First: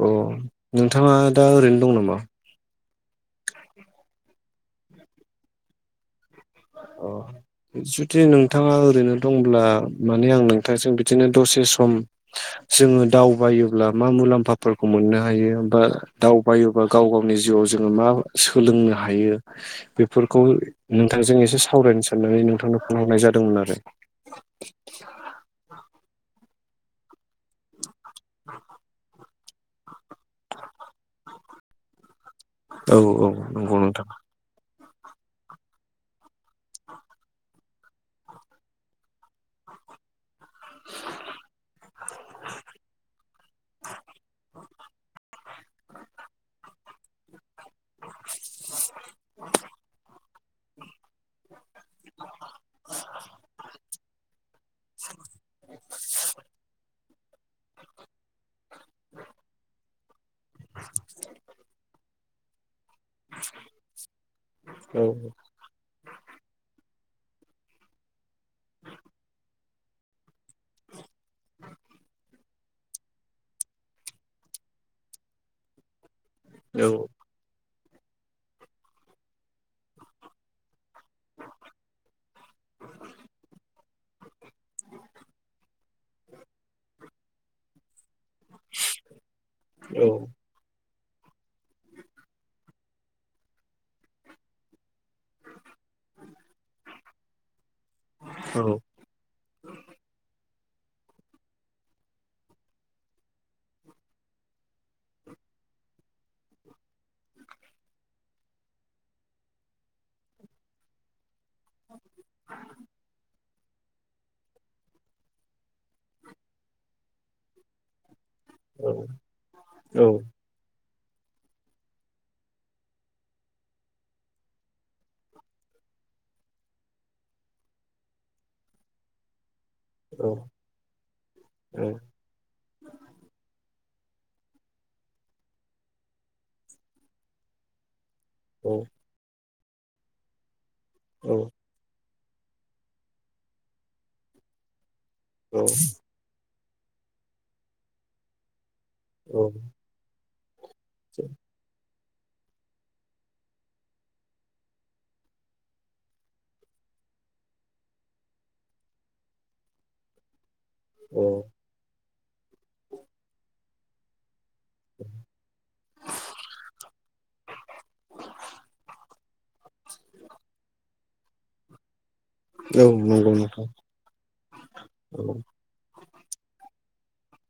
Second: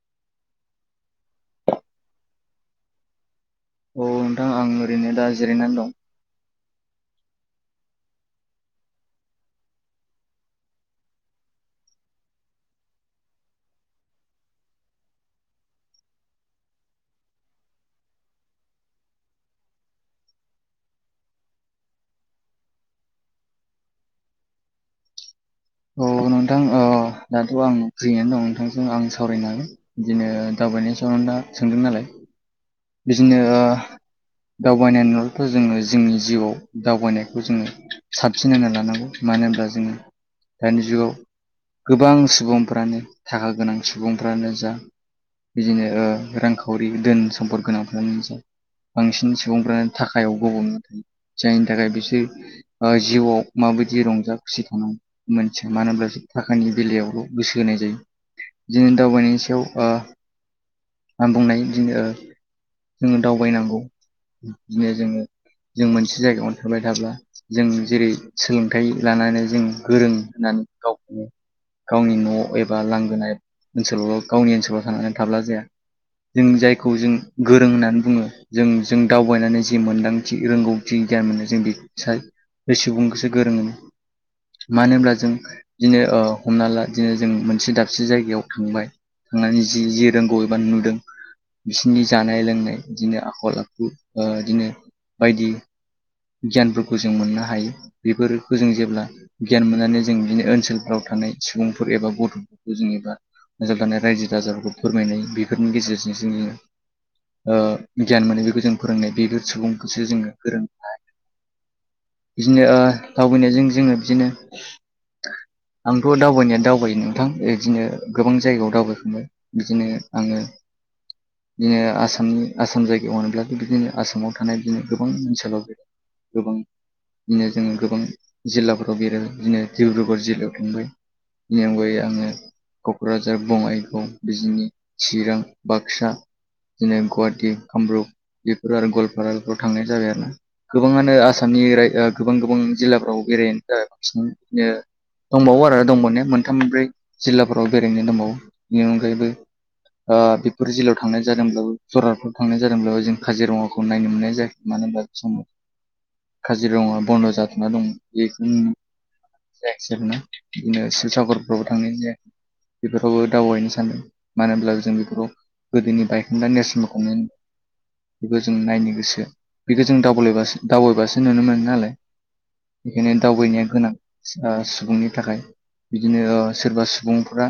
अ नोंथाङा दा ओरैनो दं नामा? औ नोंथां आं ओरैनो दा जिरायनानै दं। अ जुदि नोंथाङा ओरैनो दंब्ला माने आं नोंथांजों बिदिनो दसे सम [inaudible] जोङो दावबायोब्ला मा मुलाम्फाफोरखौ मोननो हायो हा दावबायोबा गाव गावनि जिउआव जोङो मा सोलोंनो हायो बेफोरखौ नों नोंथांजों एसे सावरायनो साननानै नोंथांनो फन हरनाय जादोंमोन आरो। औ नोंथां ओ दाथ' आं फ्रियनो दं नोंथांजों आं सावरायनो हागोन। बिदिनो दावबायनाय सायाव नोंथांआ सोंदों नालाय औ औ बिदिनो नंगौ नोंथां दावबायनाय नलाथ' जोङो जोंनि जिउआव दावबायनायखौ जोङो साबसिन होनना लानांगौ मानो होनब्ला जोङो [inaudible] दानि जुगाव गोबां सुबुंफ्रानो थाखा गोनां सुबुंफ्रानो जा बिदिनो रांखावरि धोन सम्फद गोनां फ्रानो जा बांसिन सुबुंफ्रानो थाखायाव गब'नो जायनि थाखाय बिसोर ओ जिउआव माबायदि रंजा खुसि थानांगौ मोनथिया मानो होनोमब्ला जों थाखानि बेलायावल' [inaudible] जोङो दावबायनांगौ बिदिनो औ जोङो जों मोनसे जायगायावनो थाबाय थाब्ला जों जेरै सोलोंथाइ लानानै जों गोरों होननानै गावखौनो गावनि न' एबा लांगोनाय ओनसोलाव गावनि ओनसोलाव थाना थाब्ला जाया। जों औ जायखौ जों गोरों होननानै बुङो जों-जों दावबायनानै जि मोनदांथि रोंगौथि गियान मोनो जों बि साय बै सुबुंखौसो गोरों होनो। मानो होनब्ला जों बिदिनो ओ हमना ला बिदिनो जों मोनसे दाबसे जायगायाव थांबाय थांनानै जि जे रोंगौ एबा नुदों बिसोरनि जानाय लोंनाय बिदिनो आखल-आखु ओ बिदिनो बायदि गियानफोरखौ जों मोननो हायो बेफोरखौ जों जेब्ला गियान मोननानै जों बिदिनो ओनसोलफोराव थानाय सुबुंफोर एबा गथ'फोरखौ जेनेबा जाव थानाय रायजो राजाफोरखौ फोरमायनाय बेफोरनि गेजेरजों [unintelligible] ओ गियान मोनो बेखौ जों फोरोंनाय बेफोर सुबुंखौसो जोङो गोरों बिदिनो ओ दावबायनायजों जोङो बिदिनो आंथ' दावबायनाया दावबायो नोंथां बिदिनो गोबां जायगायाव दावबायखांबाय बिदिनो आङो बिदिनो आसामनि आसाम जायगायाव होनोब्लाथ' बिदिनो आसामाव थानाय बिदिनो गोबां ओनसोलाव गोबां बिदिनो जोङो गोबां जिल्लाफोराव बेरो बिदिनो डिब्रुगर जिल्लायाव थांबाय बेनि अनगायै आङो क'क्राझार बङाइगाव बिजिनि चिरां बाक्सा। दिनो गुवाहाटि कामरुप। बेफोराव आरो गवालपाराफोराव थांनाय जाबाय आरो ना गोबाङानो आसामनि राय ओ गोबां-गोबां जिल्लाफ्राव बेरायनो [unintelligible] दंबावो आरो दंबावनाया मोनथाम मोनब्रै। जिल्लाफोराव बेरायनो दंबावो बेनि अनगायैबो ओ बेफोर जिल्लायाव थांनाय जादोंब्लाबो जरहातफ्राव थांनाय जादोंब्लाबो जों काजिरङाखौ नायनो मोननाय जायाखै मानो होनब्ला बे समाव काजिरङा बन्द' जाथ'ना दं बेखायनो नुनाय जायासै [unintelligible] बिदिनो शिबसागरफ्रावबो थाङै जे बेफोरावबो दावबायनो सान्दों। मानो होनब्लाबो जों बेफोराव गोदोनि बायखोन्दा नेरसोनफोरखौ मोनो। बेखौ जों नायनो गोसो बेखौ जों [unintelligible] दावबायबासो नुनो मोनो नालाय बेखायनो नंगौ दावबायनाया नोंथां गोनां ओ सुबुंनि थाखाय। बिदिनो ओ सोरबा सुबुंफ्रा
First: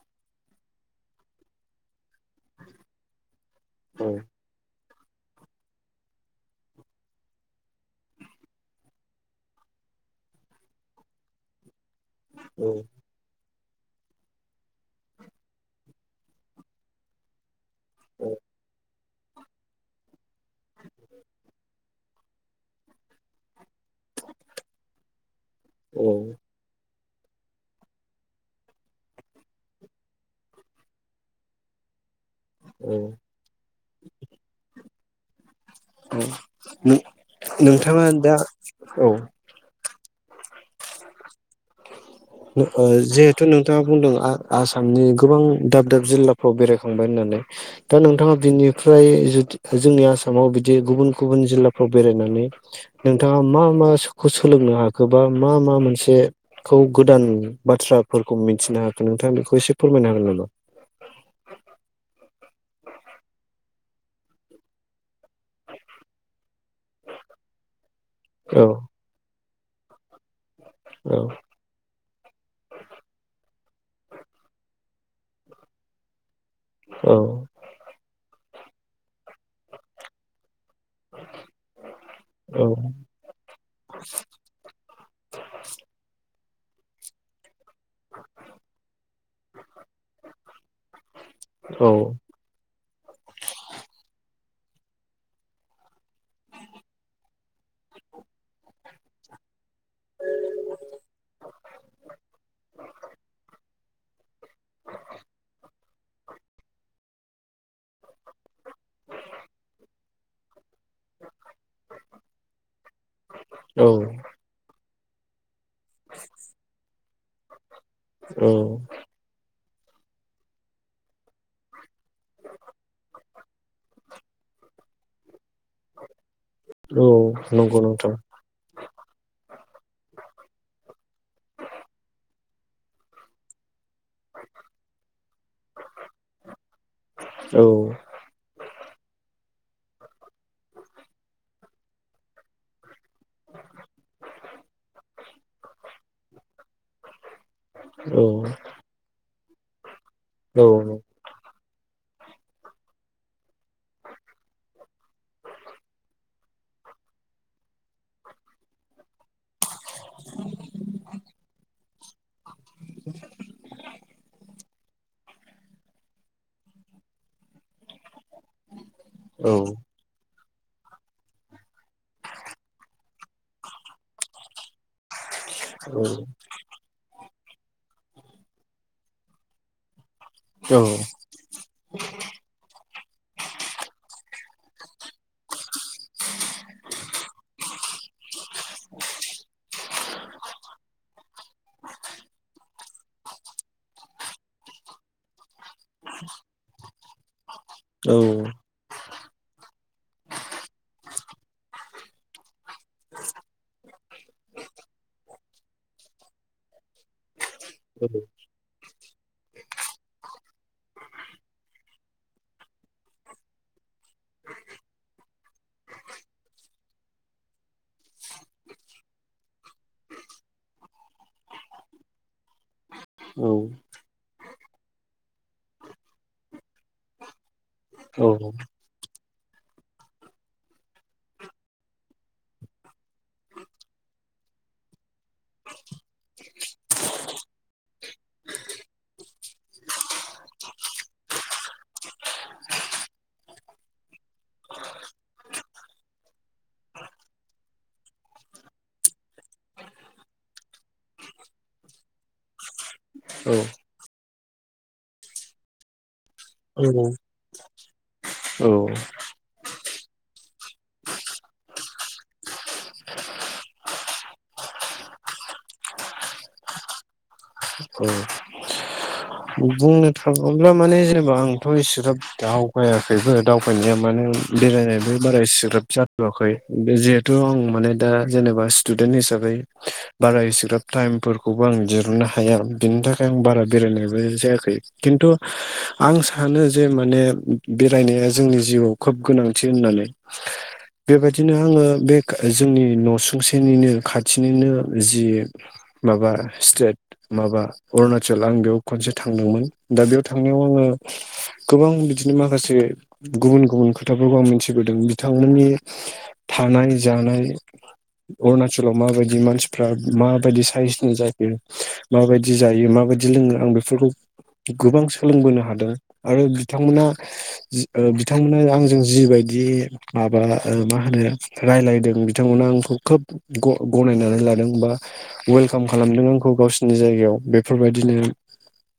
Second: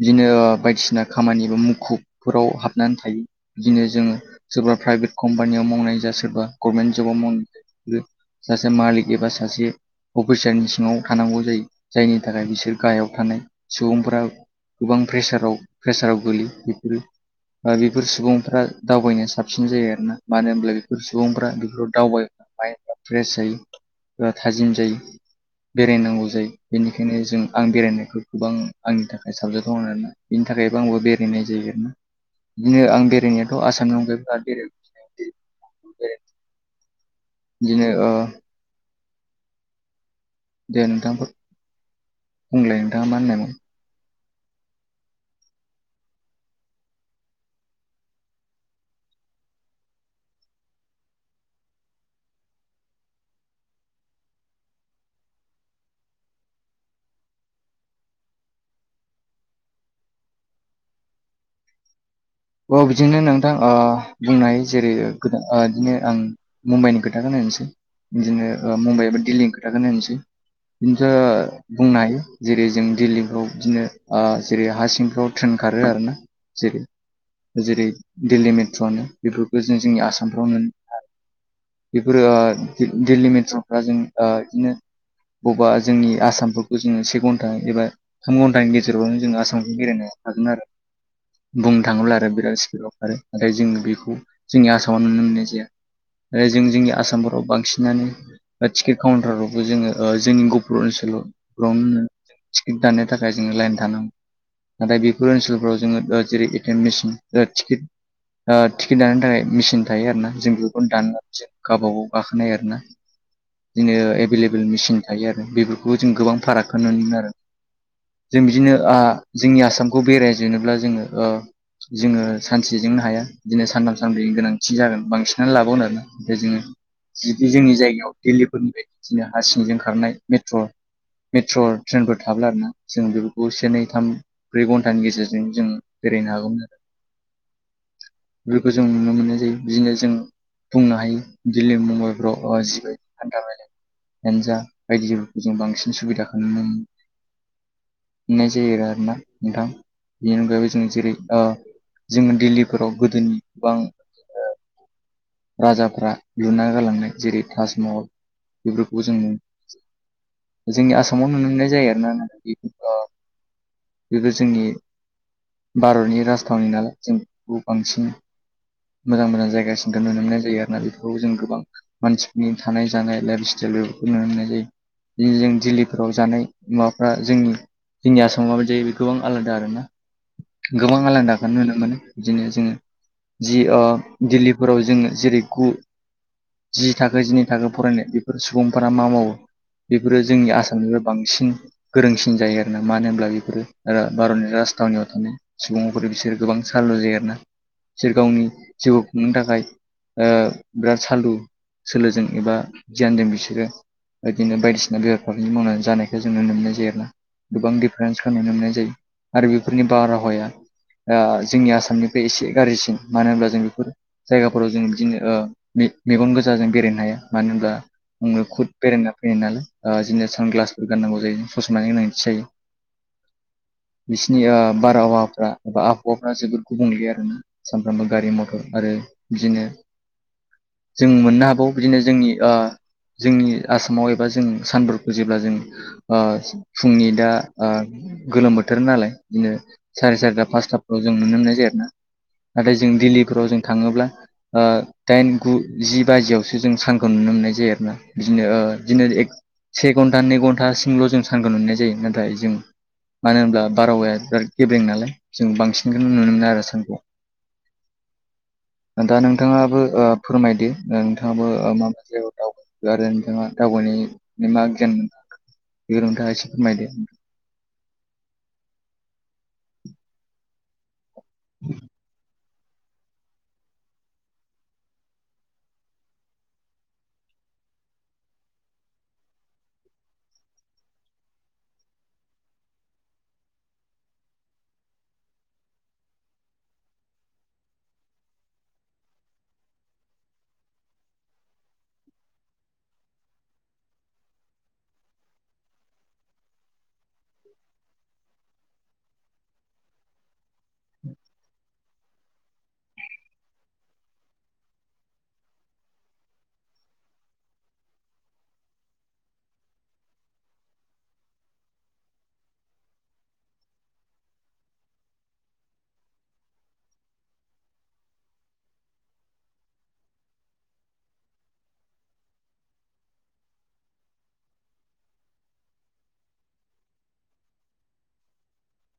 बिदिनो बायदिसिना खामानि मुखुबफोराव हाबनानै थायो। बिदिनो जोङो सोरबा प्राइभेट कम्पानियाव मावनाय जा सोरबा गभमेन्ट जबाव मावनाय सासे मालिक एबा सासे अफिसारनि सिङाव थानांगौ जायो जायनि थाखाय औ बिसोर गाहायाव थानाय सुबुंफोरा गोबां प्रेसाराव प्रेसाराव गोलैयो बेफोरो ओ बेफोर औ सुबुंफ्रा दावबायनो साबसिन जायो आरोना मानो होनब्ला बेफोर सुबुं बेफोराव दावबाय [unintelligible] फ्रेस जायो। ओ थाजिम जायो बेरायनांगौ जायो। बेनिखायनो जों आं बेरायनायखौ गोबां आंनि थाखाय साबजाथाव होननानै बेनि थाखायबो आंबो बेरायनाय जायो। बिदिनो औ आं बेरायनायाथ' आसामनि अनगायै [unintelligible] औ बिदिनो नोंथाङा ओ दा औ। दे नोंथां बुंलाय नोंथाङा मा जिहेथु होननायमोन नों दा बुंदों आ-आसामनि गोबां दाब-दाब जिल्लाफ्राव बेरायखांबाय होननानै दा नोंथाङा बिनिफ्राय जुदि जोंनि आसामाव बिदि गुबुन गुबुन जिल्लाफ्राव बेरायनानै नोंथाङा मा माखौ सोलोंनो हाखोबा मा मा मोनसे खौ गोदान बाथ्राफोरखौ मिथिनो हाखो नोंथाङा बेखौ एसे फोरमायनो हागोन नामा। औ बिदिनो नोंथां ओ बुंनाय जेरै गोदान ओ बिदिनो आं मुम्बाइनि खोथाखौनो होनसै। बिदिनो औ ओ मुम्बाइ एबा दिल्लीनि खोथाखौनो होनसै बिनोथ औ बुंनो हायो जेरै जों दिल्लीफ्राव बिदिनो ओ जेरै हा सिंफ्राव ट्रेन खारो आरो ना। जेरै औ। जेरै दिल्ली मेट्र'नो बेफोरखौ जों जोंनि आसामफ्रावनो बेफोरो औ दिल्ली मेट्र'फ्रा जों ओ बिदिनो बबेबा जोंनि आसामफोरखौ जोङो से घन्टा एबा थाम घन्टानि गेजेरावनो जोङो आसामखौ बेरायनो हागोन आरो बुंनो औ थाङोब्ला आरो। बिराद स्पिडाव खारो नाथाय जोङो बेखौ जोंनि आसामाव नुनो मोननाय जाया। आरो जों जोंनि आसामफोराव बांसिनानो टिकेट काउन्टाराव थ' जोङो ओ जोंनि गपुर ओनसोलाव [unintelligible] टिकिट दाननो थाखाय जोङो लाइन थानांगौ। नाथाय बेफोर ओनसोलफ्राव जोङो जेरै एटिएम मेसिन ओ टिकेट ओ टिकेट दानायनि थाखाय मेसिन थायो आरो ना जों बेखौनो दाननो गावब गाव गाखोनो हायो आरोना औ बिदिनो एभेलेबेल मेसिन थायो आरो बेबो बेखौ जों गोबां फारागखौ नुनो मोनो आरो जों औ बिदिनो ओ जोंनि आसामखौ बेरायजोबनोब्ला जोङो ओ जोङो सानसेजोंनो हाया बिदिनो सानथाम सानब्रैनि गोनांथि जागोन बांसिन [unintelligible] जोङो औ जुदि जोंनि नंगौ जायगायाव नोंथां दिल्लीफोरनि बाय बिदिनो हा सिंजों खारनाय मेट्र' मेट्र' ट्रेनफोर थाब्ला आरोना जों बेफोरखौ से नै थाम ब्रै घन्टानि गेजेरजों जों बेरायनो हागौमोन आरो। औ। बेफोरखौ जों नुनो मोननाय जायो बिदिनो जों बुंनो हायो दिल्ली मुम्बाइफ्राव [unintelligible] होनजा बायदिफोरखौ जों बांसिन सुबिदाखौ नुनो मोनो। औ नुनाय जायो आरो ना नोंथां। बेनि अनगायैबो जों औ जेरै जोङो दिल्लीफोराव गोदोनि गोबां राजाफ्रा लुना गालांनाय जेरै ताजमहल बेफोरखौ जों जोंनि आसामाव नुनो मोननाय जायो आरोना [unintelligible] [unintelligible] गोदो जोंनि भारतनि राजथावनि नालाय जों बांसिन मोजां मोजां औ जायगासिन नुनो मोननाय जायो आरोना बेफोरखौ जों गोबां मानसिफोरनि थानाय जानाय लाइफ स्टाइलफोरखौ नुनो मोननाय जायो। दिनै जों दिल्लीफोराव जानाय माबाफ्रा जोंनि जोंनि आसाम [unintelligible] आलादा आरो ना गोबां आलादाखौनो नुनो मोनो। बिदिनो जोङो जि ओ दिल्लीफोराव जोङो जेरै गु जि थाखो जिनि थाखो फरायनाय बेफोर सुबुंफोरा मा मावो बेफोरो जोंनि आसामनिबो बांसिन गोरोंसिन जायो आरोना मानो होनब्ला बेफोरो ओ भारतनि राजथावनियाव थानाय सुबुंफोर बिसोरो गोबां साललु जायो आरोना। औ बिसोर गावनि जिउ खुंनो थाखाय ओ बिराद सालु सोलोजों एबा गियानजों बिसोरो ओ बिदिनो बायदिसिना बेफार फालांगि मावनानै जानायखौ जों नुनो मोननाय जायो आरोना गोबां [unintelligible] नुनो मोननाय जायो आरो बेफोरनि बारहावाया ओ जोंनि आसामनिफ्राय एसे गाज्रिसिन मानो होनब्ला जों बेफोर जायगाफोराव जों बिदिनो ओ मे मेगन गोजा जों बेरायनो हायो मानो होनब्ला आङो खुद बेरायना फैयो नालाय ओ जोंनो सानग्लासफोर गाननांगौ जायो फसंनानै गोनांथि जायो। औ। बिसिनि ओ बारहावाफ्रा एबा आबहावाफ्रा जोबोद गुबुंले आरोना। सानफ्रामबो गारि मथर आरो बिदिनो जों मोननो हाबाव बिदिनो जोंनि ओ जोंनि आसामाव एबा जों [unintelligible] जेब्ला जों ओ फुंनि दा ओ गोलोम बोथोर नालाय बिदिनो साराय सारिथा पासथाफ्राव जों नुनो मोननाय जायो आरोना। नाथाय जों दिल्लीफोराव जों थाङोब्ला ओ दाइन गु जि बाजियावसो जों सानखौ नुनो मोननाय जायो आरोना बिदिनो ओ बिदिनो से घन्टा नै घन्टासिमल' जों सानोन नुनाय जायो नाथाय जों मानो होनब्ला बारहावाया बिराद गेब्रें नालाय जों बांसिनखौ नुनो मोनो आरो सानखौ। [inaudible] दा नोंथाङाबो ओ फोरमायदो नोंथाङाबो मा मा जायगायाव दावबाय खो आरो नोंथाङा दावबाय मा गियान मोनखो बेखौ नोंथाङा एसे फोरमायदो। औ। बुंनो थाङोब्ला माने जेनेबा आंथ' इसिग्राब दाव बायाखैबो दावबायनाया माने बेरायनायबो बारा इसिग्रोब जाथ'वाखै। बे जेद थ' आं माने दा जेनेबा स्टुदेन्ट हिसाबै बारा एसिग्राब टाइमफोरखौबो आं दिरुननो हाया आरो। बिदिनि थाखाय आं बारा बेरायनाय बो जायाखै खिन्थु आं सानो जे माने बेरायनाया जोंनि जिउआव खोब गोनांथि होननानै। [inaudible] बेबायदिनो आङो बे गा जोंनि न'सुंसेनिनो खाथिनिनो जि माबा स्टेट माबा अरुणाचल आं बेयाव खनसे थांदोंमोन। दा बेयाव थांनायाव आङो गोबां बिदिनो माखासे गुबुन गुबुन खोथाफोरखौ आं मिथिबोदों। बिथांमोननि थानाय जानाय अरुणचलाव माबायदि मानसिफ्रा माबायदि साइसनि जायो माबायदि जायो माबायदि लोङो आं बे फुलखौ गोबां सोलोंबोनो हादों आरो बिथांमोना जि ओ बिथांमोना आंजों जिबायदि माबा ओ मा होनो रायलायदों बिथांमोना आंखौ खोब ग-गनायनानै लादों बा वेलकाम खालामदों आंखौ गावसिनि जायगायाव। बेफोरबायदिनो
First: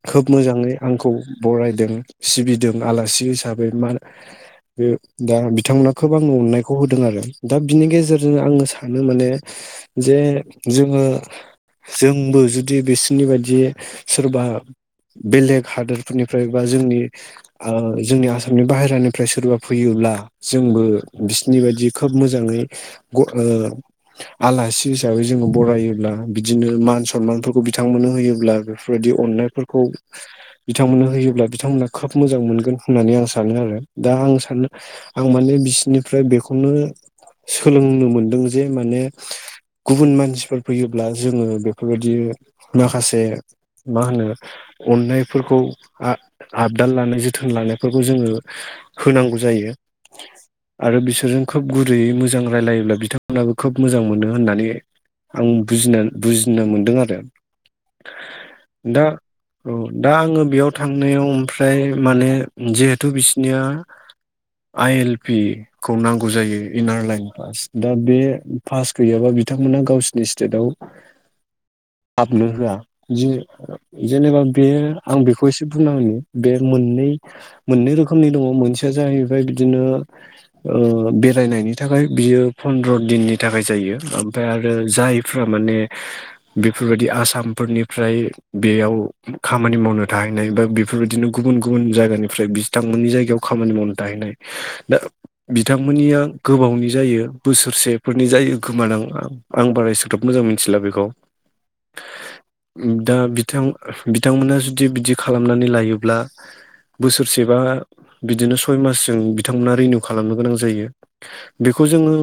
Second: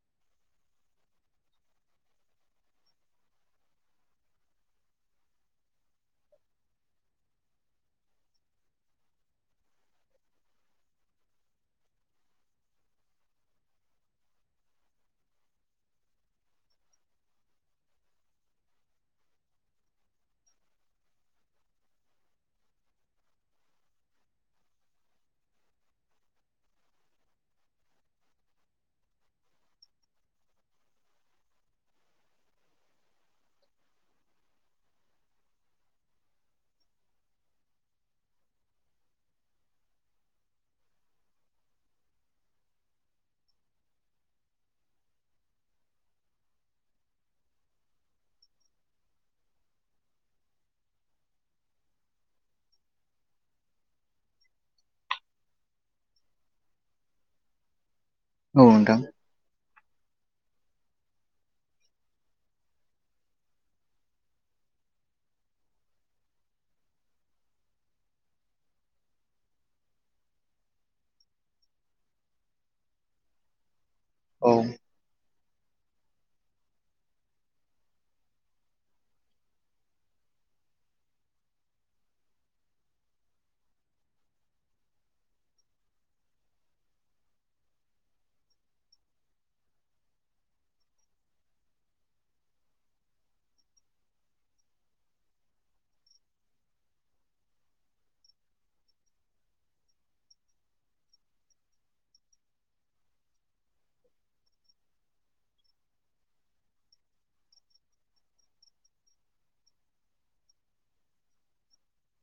खोब मोजाङै आंखौ बरायदों सिबिदों आलासि हिसाबै मा बो दा बिथांमोना खोब आंनो अननायखौ होदों आरो दा बिनि गेजेरजों आङो सानो माने जे जोङो जोंबो जुदि बिसिनि बायदि सोरबा बेलेग हादोरफोरनिफ्राय बा जोंनि ओ जोंनि आसामनि बाहेरानिफ्राय सोरबा फैयोब्ला जोंबो बिसनि बायदि खोब मोजाङै ग ओ आलासि हिसाबै जोङो बरायोब्ला बिदिनो मान सनमानफोरखौ बिथांमोननो होयोब्लाबो बेफोरबायदि अननायफोरखौ बिथांमोननो होयोब्ला बिथांमोना खोब मोजां मोनगोन होननानै आं सानो आरो। दा आं सानो आं माने बिसिनिफ्राय बेखौनो सोलोंनो मोनदों जे माने गुबुन मानसिफोर फैयोब्ला जोङो बेफोरबायदि माखासे मा होनो अननायफोरखौ आ-आबदाल लानाय जोथोन लानायफोरखौ जोङो होनांगौ जायो। आरो बिसोरजों खोब गुरैयै मोजां रायलायोब्ला बिथांमोनाबो खोब मोजां मोनो होननानै आं बुजिना बुजिनो मोनदों आरो। [inaudible] दा औ दा आङो बेयाव थांनायाव ओमफ्राय माने जिहेथु बिसिनिया आइ एल पि खौ नांगौ जायो इनार लाइन पास। दा बे पास गैयाबा बिथांमोना गावसिनि स्टेटआव [inaudible] हाबनो होआ। जे-जेनेबा औ बेयो आं बेखौ खौ एसे बुंना होनि। बे मोननै मोननै रोखोमनि दङ' मोनसेया जाहैबाय बिदिनो ओ बेरायनायनि थाखाय बियो फन्द्र दिननि थाखाय जायो। ओमफ्राय आरो जाय फ्रा माने बेफोरबायदि आसामफोरनिफ्राय बेयाव खामानि मावनो थाहैनाय बा बेफोरबायदिनो गुबुन गुबुन जायगानिफ्राय बिस थांमोननि जायगायाव खामानि मावनो थाहैनाय। दा बिथांमोननिया गोबावनि जायो बोसोरसेफोरनि जायो खोमादां ओ आं बाराय एसेग्राब मोजां मिनथिला बेखौ। [inaudible] दा बिथां बिथांमोना जुदि बिदि खालामनानै लायोब्ला बोसोरसेबा बिदिनो सय मासजों बिथांमोना रिनिउ खालामनो गोनां जायो। बेखौ जोङो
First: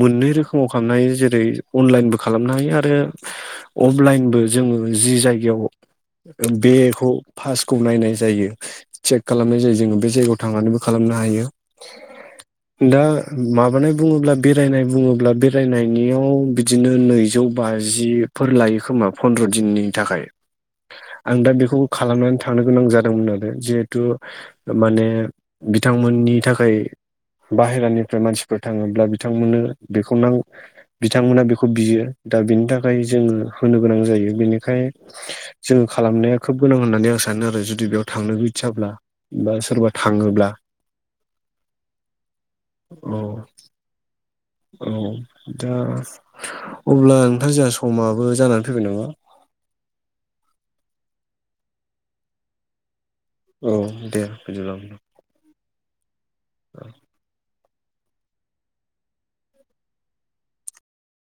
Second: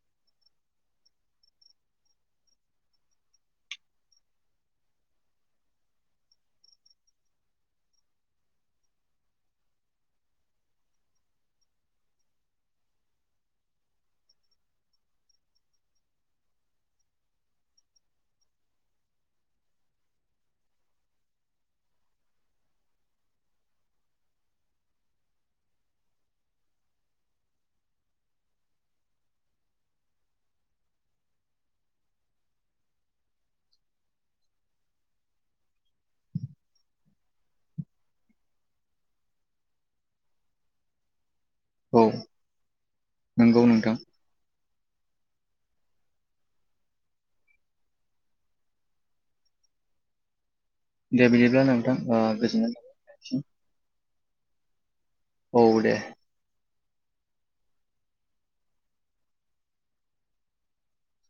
मोननै रोखोमाव खालामनो हायो जेरै अनलाइनबो खालामनो हायो आरो अफलाइनबो जोङो जि जायगायाव बेखौ फासखौ नायनाय जायो। चेक खालामनाय जायो जोङो बे जायगायाव थांनानैबो खालामनो हायो। [inaudible] दा माबानाय बुङोब्ला बेरायनाय बुङोब्ला बेरायनायनियाव बिदिनो नैजौ बाजिफोर लायो खोमा फन्द्र' दिननि थाखाय आं दा बेखौबो खालामनानै थांनो गोनां जादोंमोन आरो जिहेतु ओ माने बिथांमोननि थाखाय बाहेरानिफ्राय मानसिफोर थाङोब्ला बिथांमोननो बेखौ नां बिथांमोना बेखौ बियो दा बिनि थाखाय जोङो होनो गोनां जायो। बेनिखाय जोङो खालामनाया खोब गोनां होननानै आं सानो आरो जुदि बेयाव थांनो इदसाब्ला बा सोरबा थाङोब्ला औ औ नंगौ नोंथां। औ दा अब्ला नोंथां जाहा समाबो जानानै फैबाय नामा? दे बिदिब्ला नोंथां ओ गोजोननाय नोंथांनिसिम। औ दे [unintelligible] औ दे।